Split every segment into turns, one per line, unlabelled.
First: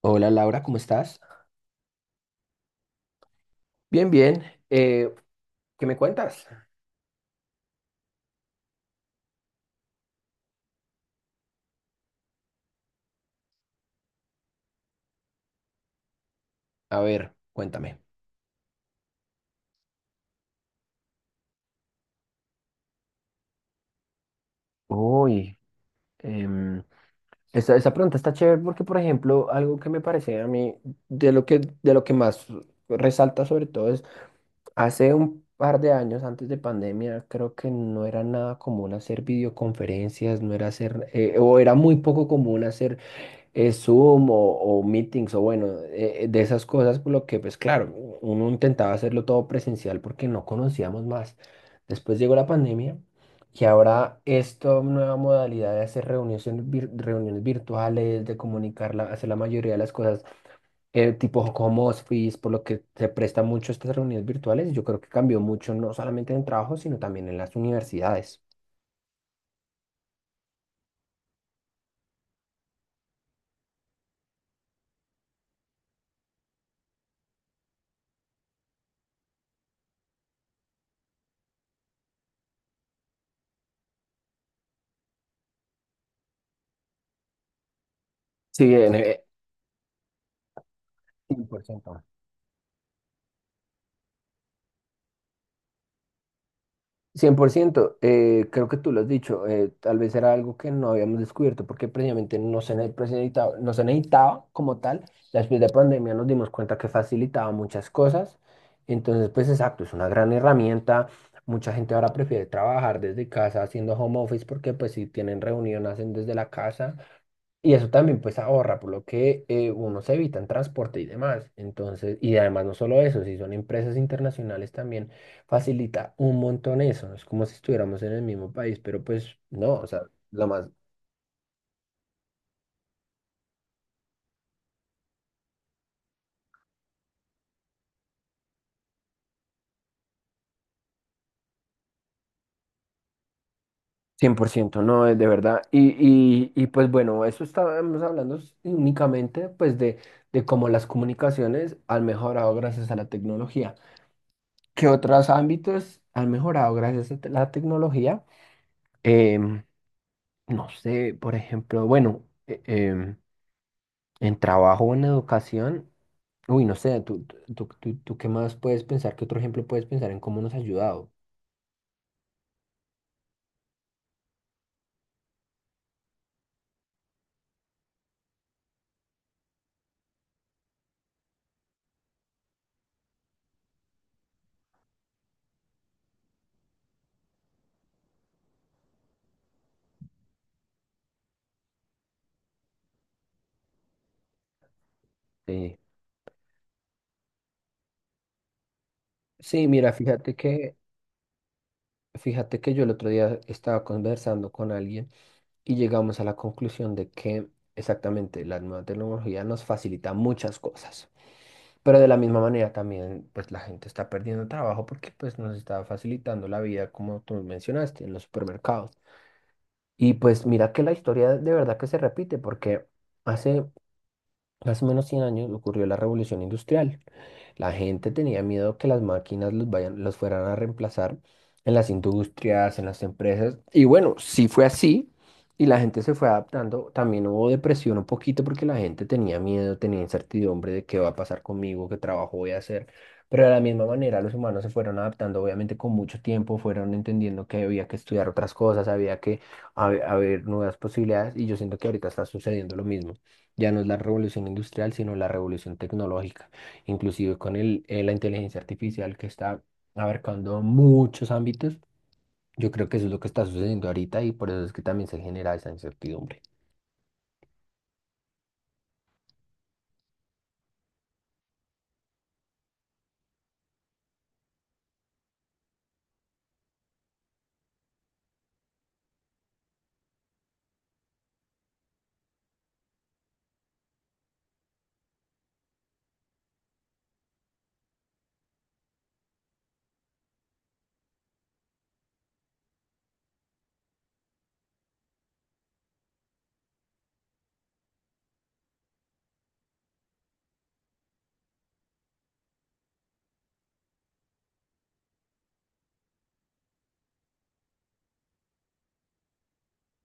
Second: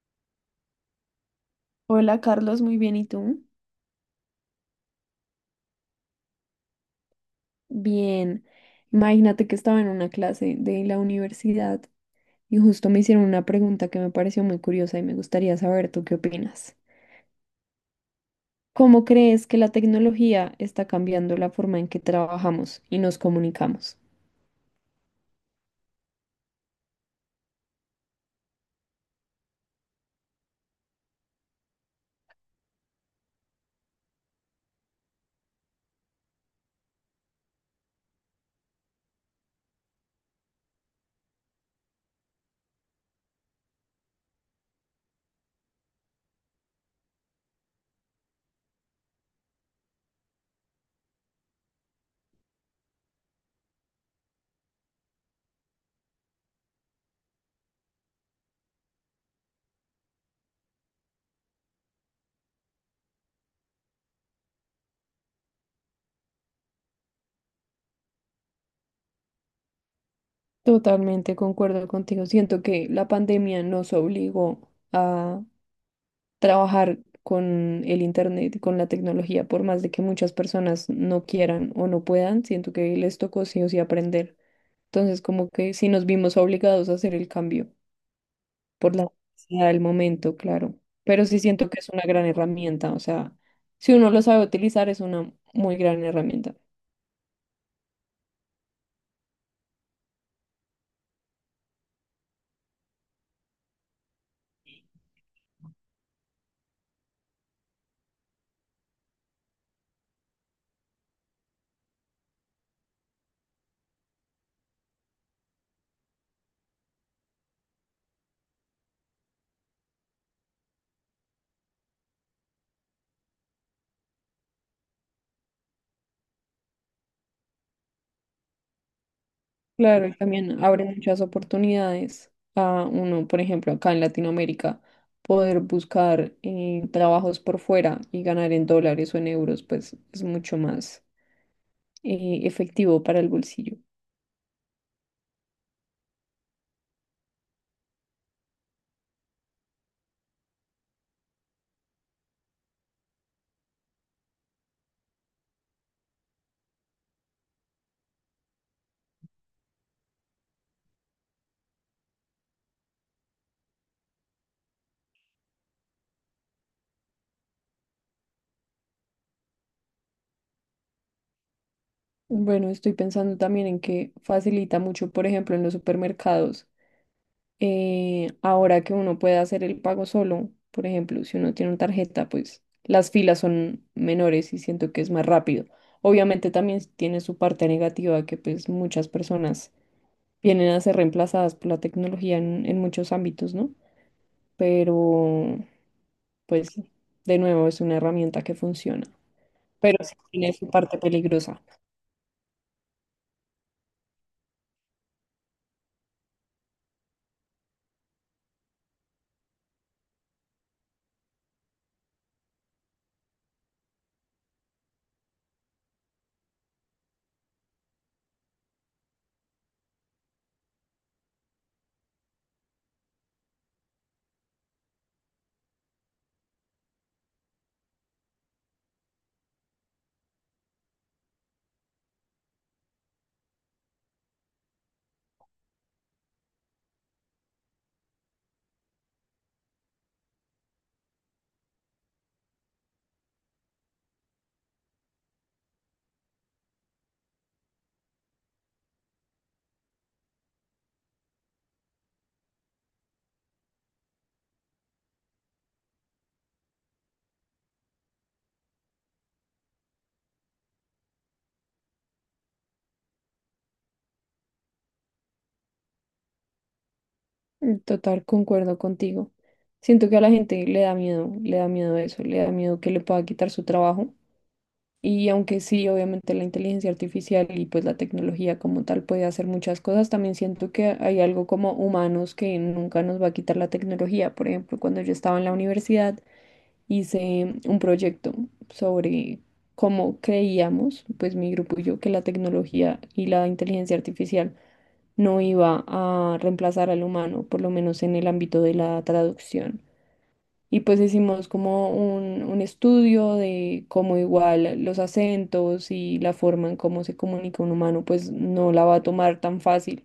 Hola Laura, ¿cómo estás?
Hola Carlos, muy bien, ¿y tú?
Bien, bien. Eh, ¿Qué me cuentas?
Bien, imagínate que estaba en una clase de la universidad y justo me hicieron una pregunta que me pareció muy curiosa y me gustaría saber tú qué opinas.
A ver, cuéntame.
¿Cómo crees que la tecnología está cambiando la forma en que trabajamos y nos comunicamos?
Uy, em, esa pregunta está chévere porque, por ejemplo, algo que me parece a mí de lo que más resalta sobre todo es, hace un par de años antes de pandemia, creo que no era nada común hacer videoconferencias, no era hacer, o era muy poco común hacer Zoom o meetings o bueno, de esas cosas, por lo que pues claro, uno intentaba hacerlo todo presencial porque no conocíamos más. Después llegó la pandemia y ahora esta nueva modalidad de hacer reuniones, reuniones virtuales, de comunicar, hacer la mayoría de las cosas tipo home office, por lo que se presta mucho estas reuniones virtuales, yo creo que cambió mucho no solamente en el trabajo, sino también en las universidades.
Totalmente concuerdo contigo. Siento que la pandemia nos obligó a trabajar con el internet y con la tecnología, por más de que muchas personas no quieran o no puedan, siento que les tocó sí o sí aprender. Entonces, como que sí nos vimos obligados a hacer el cambio
Sí.
por la necesidad del momento, claro. Pero sí
Cien por
siento que es
ciento,
una gran herramienta, o sea, si uno lo sabe utilizar, es una muy gran herramienta.
100%. Creo que tú lo has dicho, tal vez era algo que no habíamos descubierto porque precisamente no se, ne- pues, necesitaba, no se necesitaba como tal. Ya, después de pandemia nos dimos cuenta que facilitaba muchas cosas. Entonces, pues exacto, es una gran herramienta. Mucha gente ahora prefiere trabajar desde casa haciendo home office porque pues si tienen reunión hacen desde la casa. Y eso también pues ahorra, por lo que uno se evita en transporte y demás. Entonces, y además no solo eso, si son empresas internacionales también facilita un montón eso. No, es como si estuviéramos en el mismo país, pero pues no, o sea,
Claro, y
lo
también
más
abre muchas oportunidades a uno, por ejemplo, acá en Latinoamérica, poder buscar trabajos por fuera y ganar en dólares o en euros, pues es mucho más efectivo para el bolsillo.
100% no es de verdad. Y, pues bueno, eso estábamos hablando únicamente pues de cómo las comunicaciones han mejorado gracias a la tecnología. ¿Qué otros ámbitos han mejorado gracias a la tecnología? Em, No sé, por ejemplo, bueno, en trabajo o en educación, uy, no sé, tú qué más puedes pensar, qué otro ejemplo puedes pensar en cómo nos ha ayudado.
Bueno, estoy pensando también en que facilita mucho, por ejemplo, en los supermercados ahora que uno puede hacer el pago solo, por ejemplo, si uno tiene una tarjeta, pues las filas son menores y siento que es más rápido. Obviamente también tiene su parte negativa, que pues muchas personas vienen a ser reemplazadas por la tecnología en muchos ámbitos, ¿no? Pero
Sí,
pues de nuevo es una herramienta que funciona,
sí, mira,
pero sí tiene su parte peligrosa.
fíjate que yo el otro día estaba conversando con alguien y llegamos a la conclusión de que exactamente la nueva tecnología nos facilita muchas cosas, pero de la misma manera también, pues la gente está perdiendo trabajo porque pues nos está facilitando la vida, como tú mencionaste, en los supermercados. Y pues mira que la historia de verdad que se repite, porque hace, más o menos 100 años ocurrió la revolución industrial. La gente tenía miedo que las máquinas los vayan, los fueran a reemplazar en las industrias, en las empresas. Y bueno, sí fue así. Y la gente se fue adaptando. También hubo depresión un poquito porque la gente tenía miedo, tenía incertidumbre de qué va a pasar conmigo, qué trabajo voy a hacer. Pero de la misma manera los humanos se fueron adaptando, obviamente con mucho tiempo, fueron entendiendo que había que estudiar otras cosas, había que haber nuevas posibilidades. Y yo siento que ahorita está sucediendo lo mismo. Ya no es la revolución industrial, sino la revolución tecnológica, inclusive con la inteligencia artificial que está abarcando muchos ámbitos. Yo creo que eso es lo que está sucediendo ahorita y por eso es que también se genera esa incertidumbre.
En total, concuerdo contigo. Siento que a la gente le da miedo eso, le da miedo que le pueda quitar su trabajo. Y aunque sí, obviamente la inteligencia artificial y pues la tecnología como tal puede hacer muchas cosas, también siento que hay algo como humanos que nunca nos va a quitar la tecnología. Por ejemplo, cuando yo estaba en la universidad hice un proyecto sobre cómo creíamos, pues mi grupo y yo, que la tecnología y la inteligencia artificial no iba a reemplazar al humano, por lo menos en el ámbito de la traducción. Y pues hicimos como un estudio de cómo igual los acentos y la forma en cómo se comunica un humano, pues no la va a tomar tan fácil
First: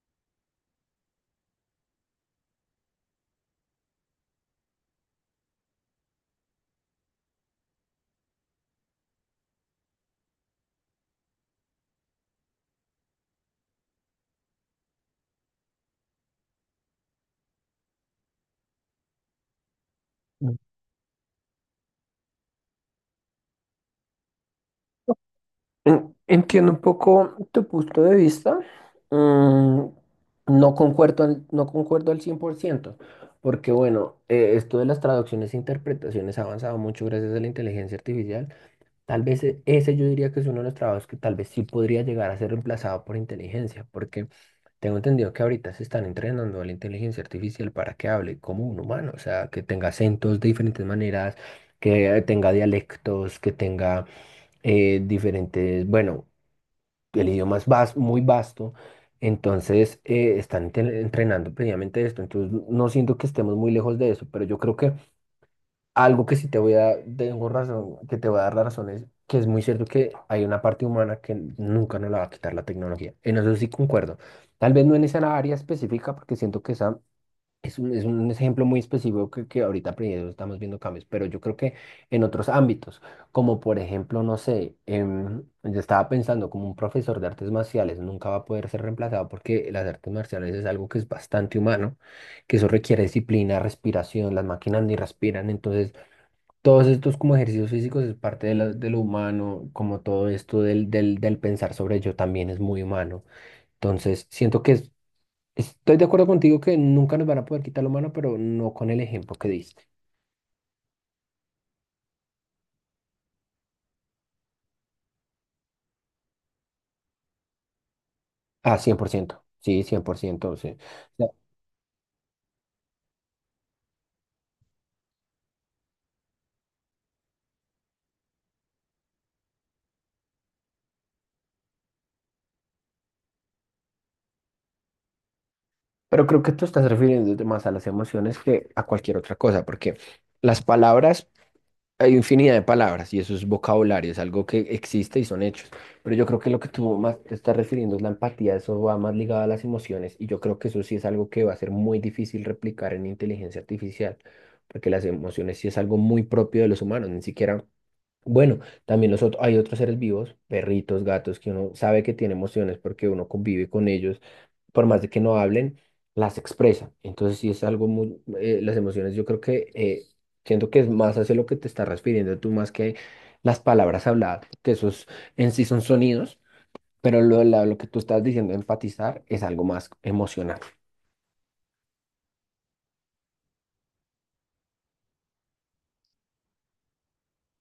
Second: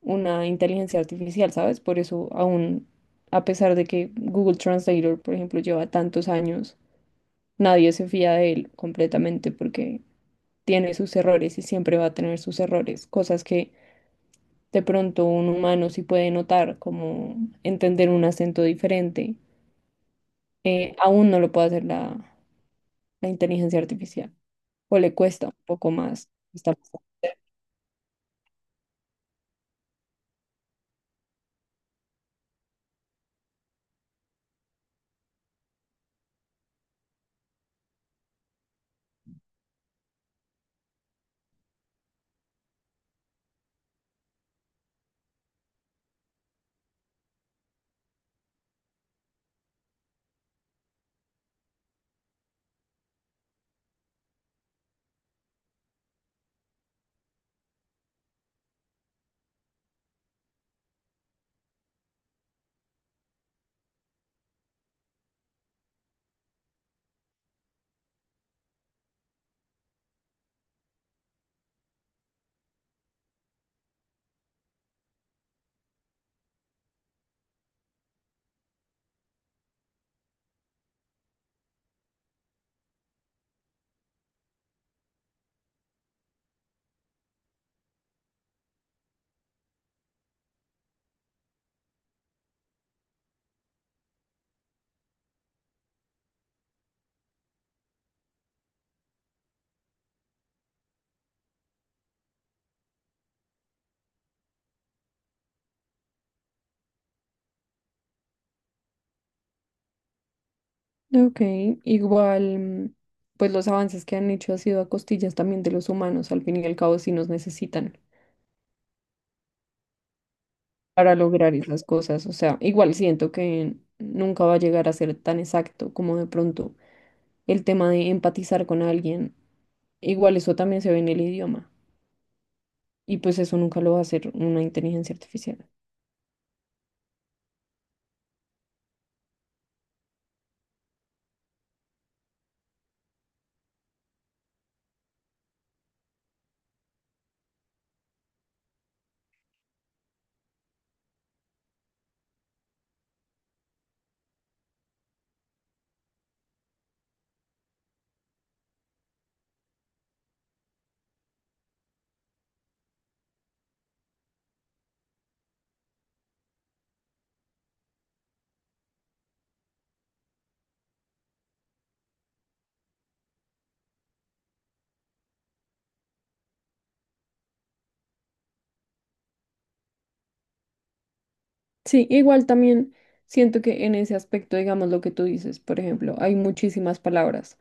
una inteligencia artificial, ¿sabes? Por eso aún, a pesar de que Google Translator, por ejemplo, lleva tantos años, nadie se fía de él completamente porque tiene sus errores y siempre va a tener sus errores, cosas que de pronto un humano sí puede notar, como entender un acento diferente.
Mm.
Aún no lo puede hacer la inteligencia artificial, o le cuesta un poco más.
Entiendo
Está...
un poco tu punto de vista. Mm, no concuerdo, no concuerdo al 100%, porque bueno, esto de las traducciones e interpretaciones ha avanzado mucho gracias a la inteligencia artificial. Tal vez ese yo diría que es uno de los trabajos que tal vez sí podría llegar a ser reemplazado por inteligencia, porque tengo entendido que ahorita se están entrenando a la inteligencia artificial para que hable como un humano, o sea, que tenga acentos de diferentes maneras, que tenga dialectos, que tenga diferentes, bueno, el idioma es muy vasto, entonces están entrenando previamente esto, entonces no siento que estemos muy lejos de eso, pero yo creo que algo que sí te voy a, tengo razón, que te voy a dar la razón es que es muy cierto que hay una parte humana que nunca nos la va a quitar la tecnología. En eso sí concuerdo. Tal vez no en esa área específica, porque siento que esa es un ejemplo muy específico que ahorita pues, estamos viendo cambios, pero yo creo que en otros ámbitos, como por ejemplo, no sé, yo estaba pensando como un profesor de artes marciales nunca va a poder ser reemplazado porque las artes marciales es algo que es bastante humano, que eso requiere disciplina, respiración, las máquinas ni respiran, entonces todos estos como ejercicios físicos es parte de, de lo humano, como todo esto del pensar sobre yo también es muy humano. Entonces, siento que estoy de acuerdo contigo que nunca nos van a poder quitar lo humano, pero no con el ejemplo que diste.
Ok, igual, pues los avances que han hecho ha sido a costillas también de los humanos, al fin y al cabo sí nos necesitan
Ah, 100% sí, 100% sí.
para
Ya,
lograr esas cosas, o sea, igual siento que nunca va a llegar a ser tan exacto como de pronto el tema de empatizar con alguien, igual eso también se ve en el idioma, y pues eso nunca lo va a hacer una inteligencia artificial.
pero creo que tú estás refiriéndote más a las emociones que a cualquier otra cosa, porque las palabras hay infinidad de palabras y eso es vocabulario, es algo que existe y son hechos. Pero yo creo que lo que tú más te estás refiriendo es la empatía, eso va más ligado a las emociones y yo creo que eso sí es algo que va a ser muy difícil replicar en inteligencia artificial, porque las emociones sí es algo muy propio de los humanos, ni siquiera, bueno, también los otros, hay otros seres vivos, perritos, gatos, que uno sabe que tiene emociones porque uno convive con ellos por más de que no hablen, las expresa. Entonces sí es algo muy, las emociones yo creo que siento que es más hacia lo que te estás refiriendo tú más que las palabras habladas, que esos en sí son sonidos, pero lo que tú estás diciendo, enfatizar, es algo más emocional.
Sí, igual también siento que en ese aspecto, digamos lo que tú dices, por ejemplo, hay muchísimas palabras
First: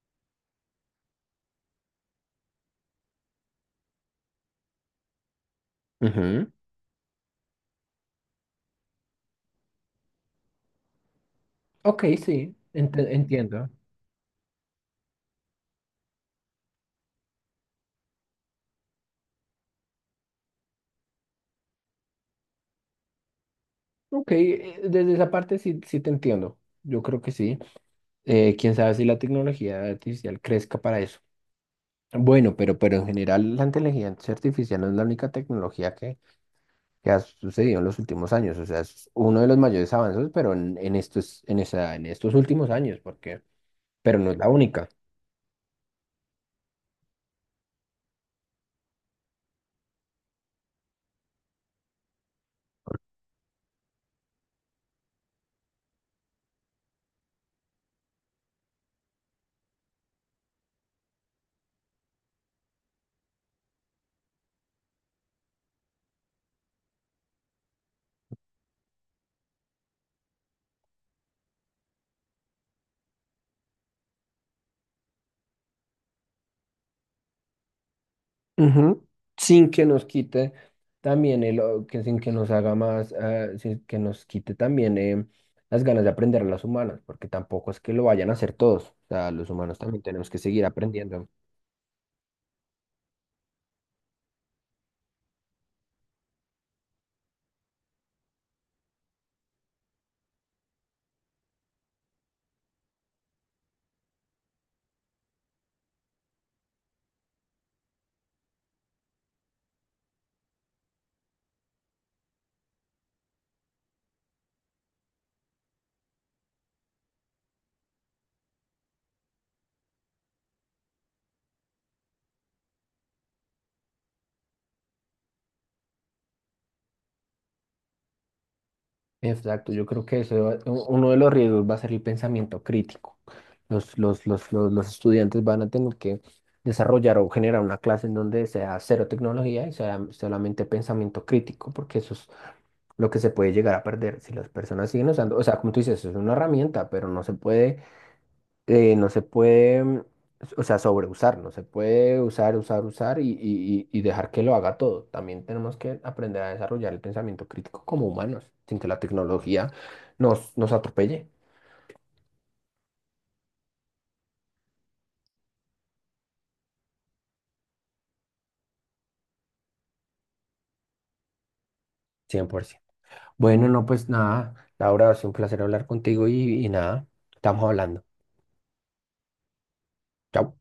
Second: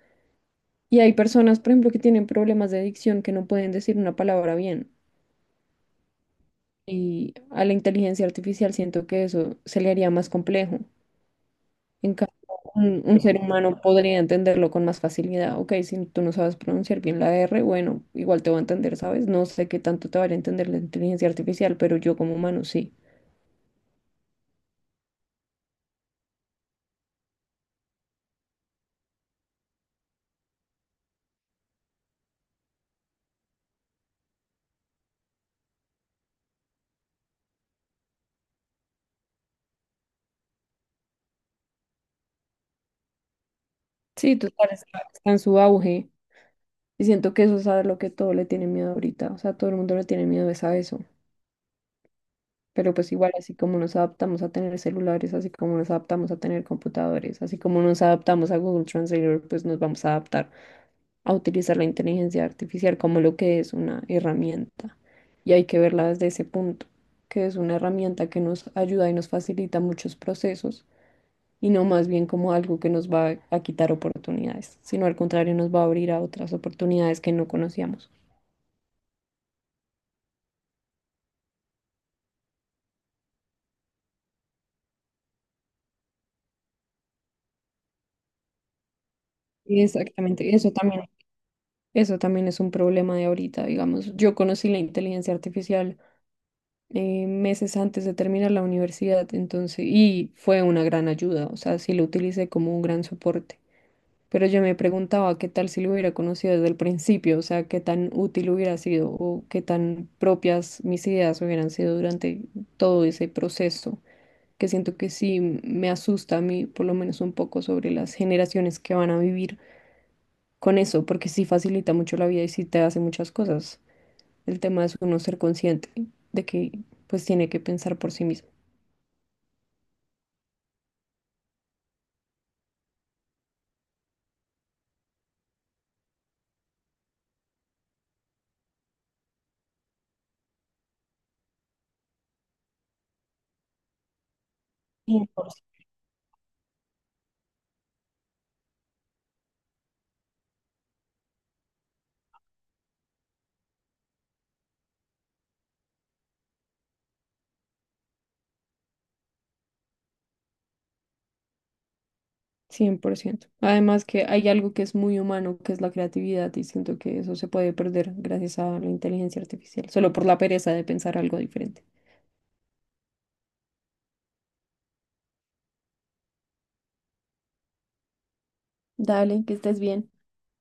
y hay personas, por ejemplo, que tienen problemas de dicción, que no pueden decir una palabra bien,
Ujú.
y a la inteligencia artificial siento que eso se le haría más complejo.
Ok,
En cambio,
sí,
un ser
entiendo.
humano podría entenderlo con más facilidad. Ok, si tú no sabes pronunciar bien la R, bueno, igual te va a entender, ¿sabes? No sé qué tanto te va a entender la inteligencia artificial, pero yo como humano sí.
Ok, desde esa parte sí, sí te entiendo. Yo creo que sí. Quién sabe si la tecnología artificial crezca para eso. Bueno, pero en general la inteligencia artificial no es la única tecnología que ha sucedido en los últimos años. O sea, es uno de los mayores avances, pero en estos, en esa, en estos últimos años, porque, pero no
Sí,
es la
total,
única.
está en su auge. Y siento que eso es a lo que todo le tiene miedo ahorita. O sea, todo el mundo le tiene miedo es a eso. Pero pues igual, así como nos adaptamos a tener celulares, así como nos adaptamos a tener computadores, así como nos adaptamos a Google Translator, pues nos vamos a adaptar a utilizar la inteligencia artificial como lo que es, una herramienta. Y hay que verla desde ese punto, que es una herramienta que nos ayuda y nos facilita muchos procesos, y no más bien como algo que nos va a quitar oportunidades, sino al contrario, nos va a abrir a otras oportunidades que no conocíamos.
Ujú. Sin que nos quite también el, que sin que nos haga más, sin que nos quite también las ganas de aprender a las humanas, porque tampoco es que lo vayan a hacer todos. O sea, los humanos también tenemos que
Exactamente,
seguir aprendiendo.
eso también es un problema de ahorita, digamos. Yo conocí la inteligencia artificial meses antes de terminar la universidad, entonces, y fue una gran ayuda, o sea, sí lo utilicé como un gran soporte. Pero yo me preguntaba qué tal si lo hubiera conocido desde el principio, o sea, qué tan útil hubiera sido o qué tan propias mis ideas hubieran sido durante todo ese proceso, que siento que sí me asusta a mí, por lo menos un poco, sobre las generaciones que van a vivir con eso, porque sí facilita mucho la vida y sí te hace muchas cosas. El tema es uno ser consciente de que pues tiene que pensar por sí mismo,
Exacto, yo creo que eso uno de los riesgos va a ser el pensamiento crítico. Los estudiantes van a tener que desarrollar o generar una clase en donde sea cero tecnología y sea solamente pensamiento crítico, porque eso es lo que se puede llegar a perder si las personas siguen usando. O sea, como tú dices, es una herramienta, pero no se puede eh, no se puede, mm, o sea, sobreusar, no se puede usar, y, y dejar que lo haga todo. También tenemos que aprender a desarrollar el pensamiento crítico como humanos, sin que la tecnología nos atropelle.
100%. Además, que hay algo que es muy humano, que es la creatividad, y siento que eso se puede perder gracias a la inteligencia artificial, solo por la pereza de pensar algo diferente.
100%. Bueno, no, pues nada, Laura, ha sido un placer hablar contigo y nada, estamos hablando.
Dale, que estés bien.
Chao.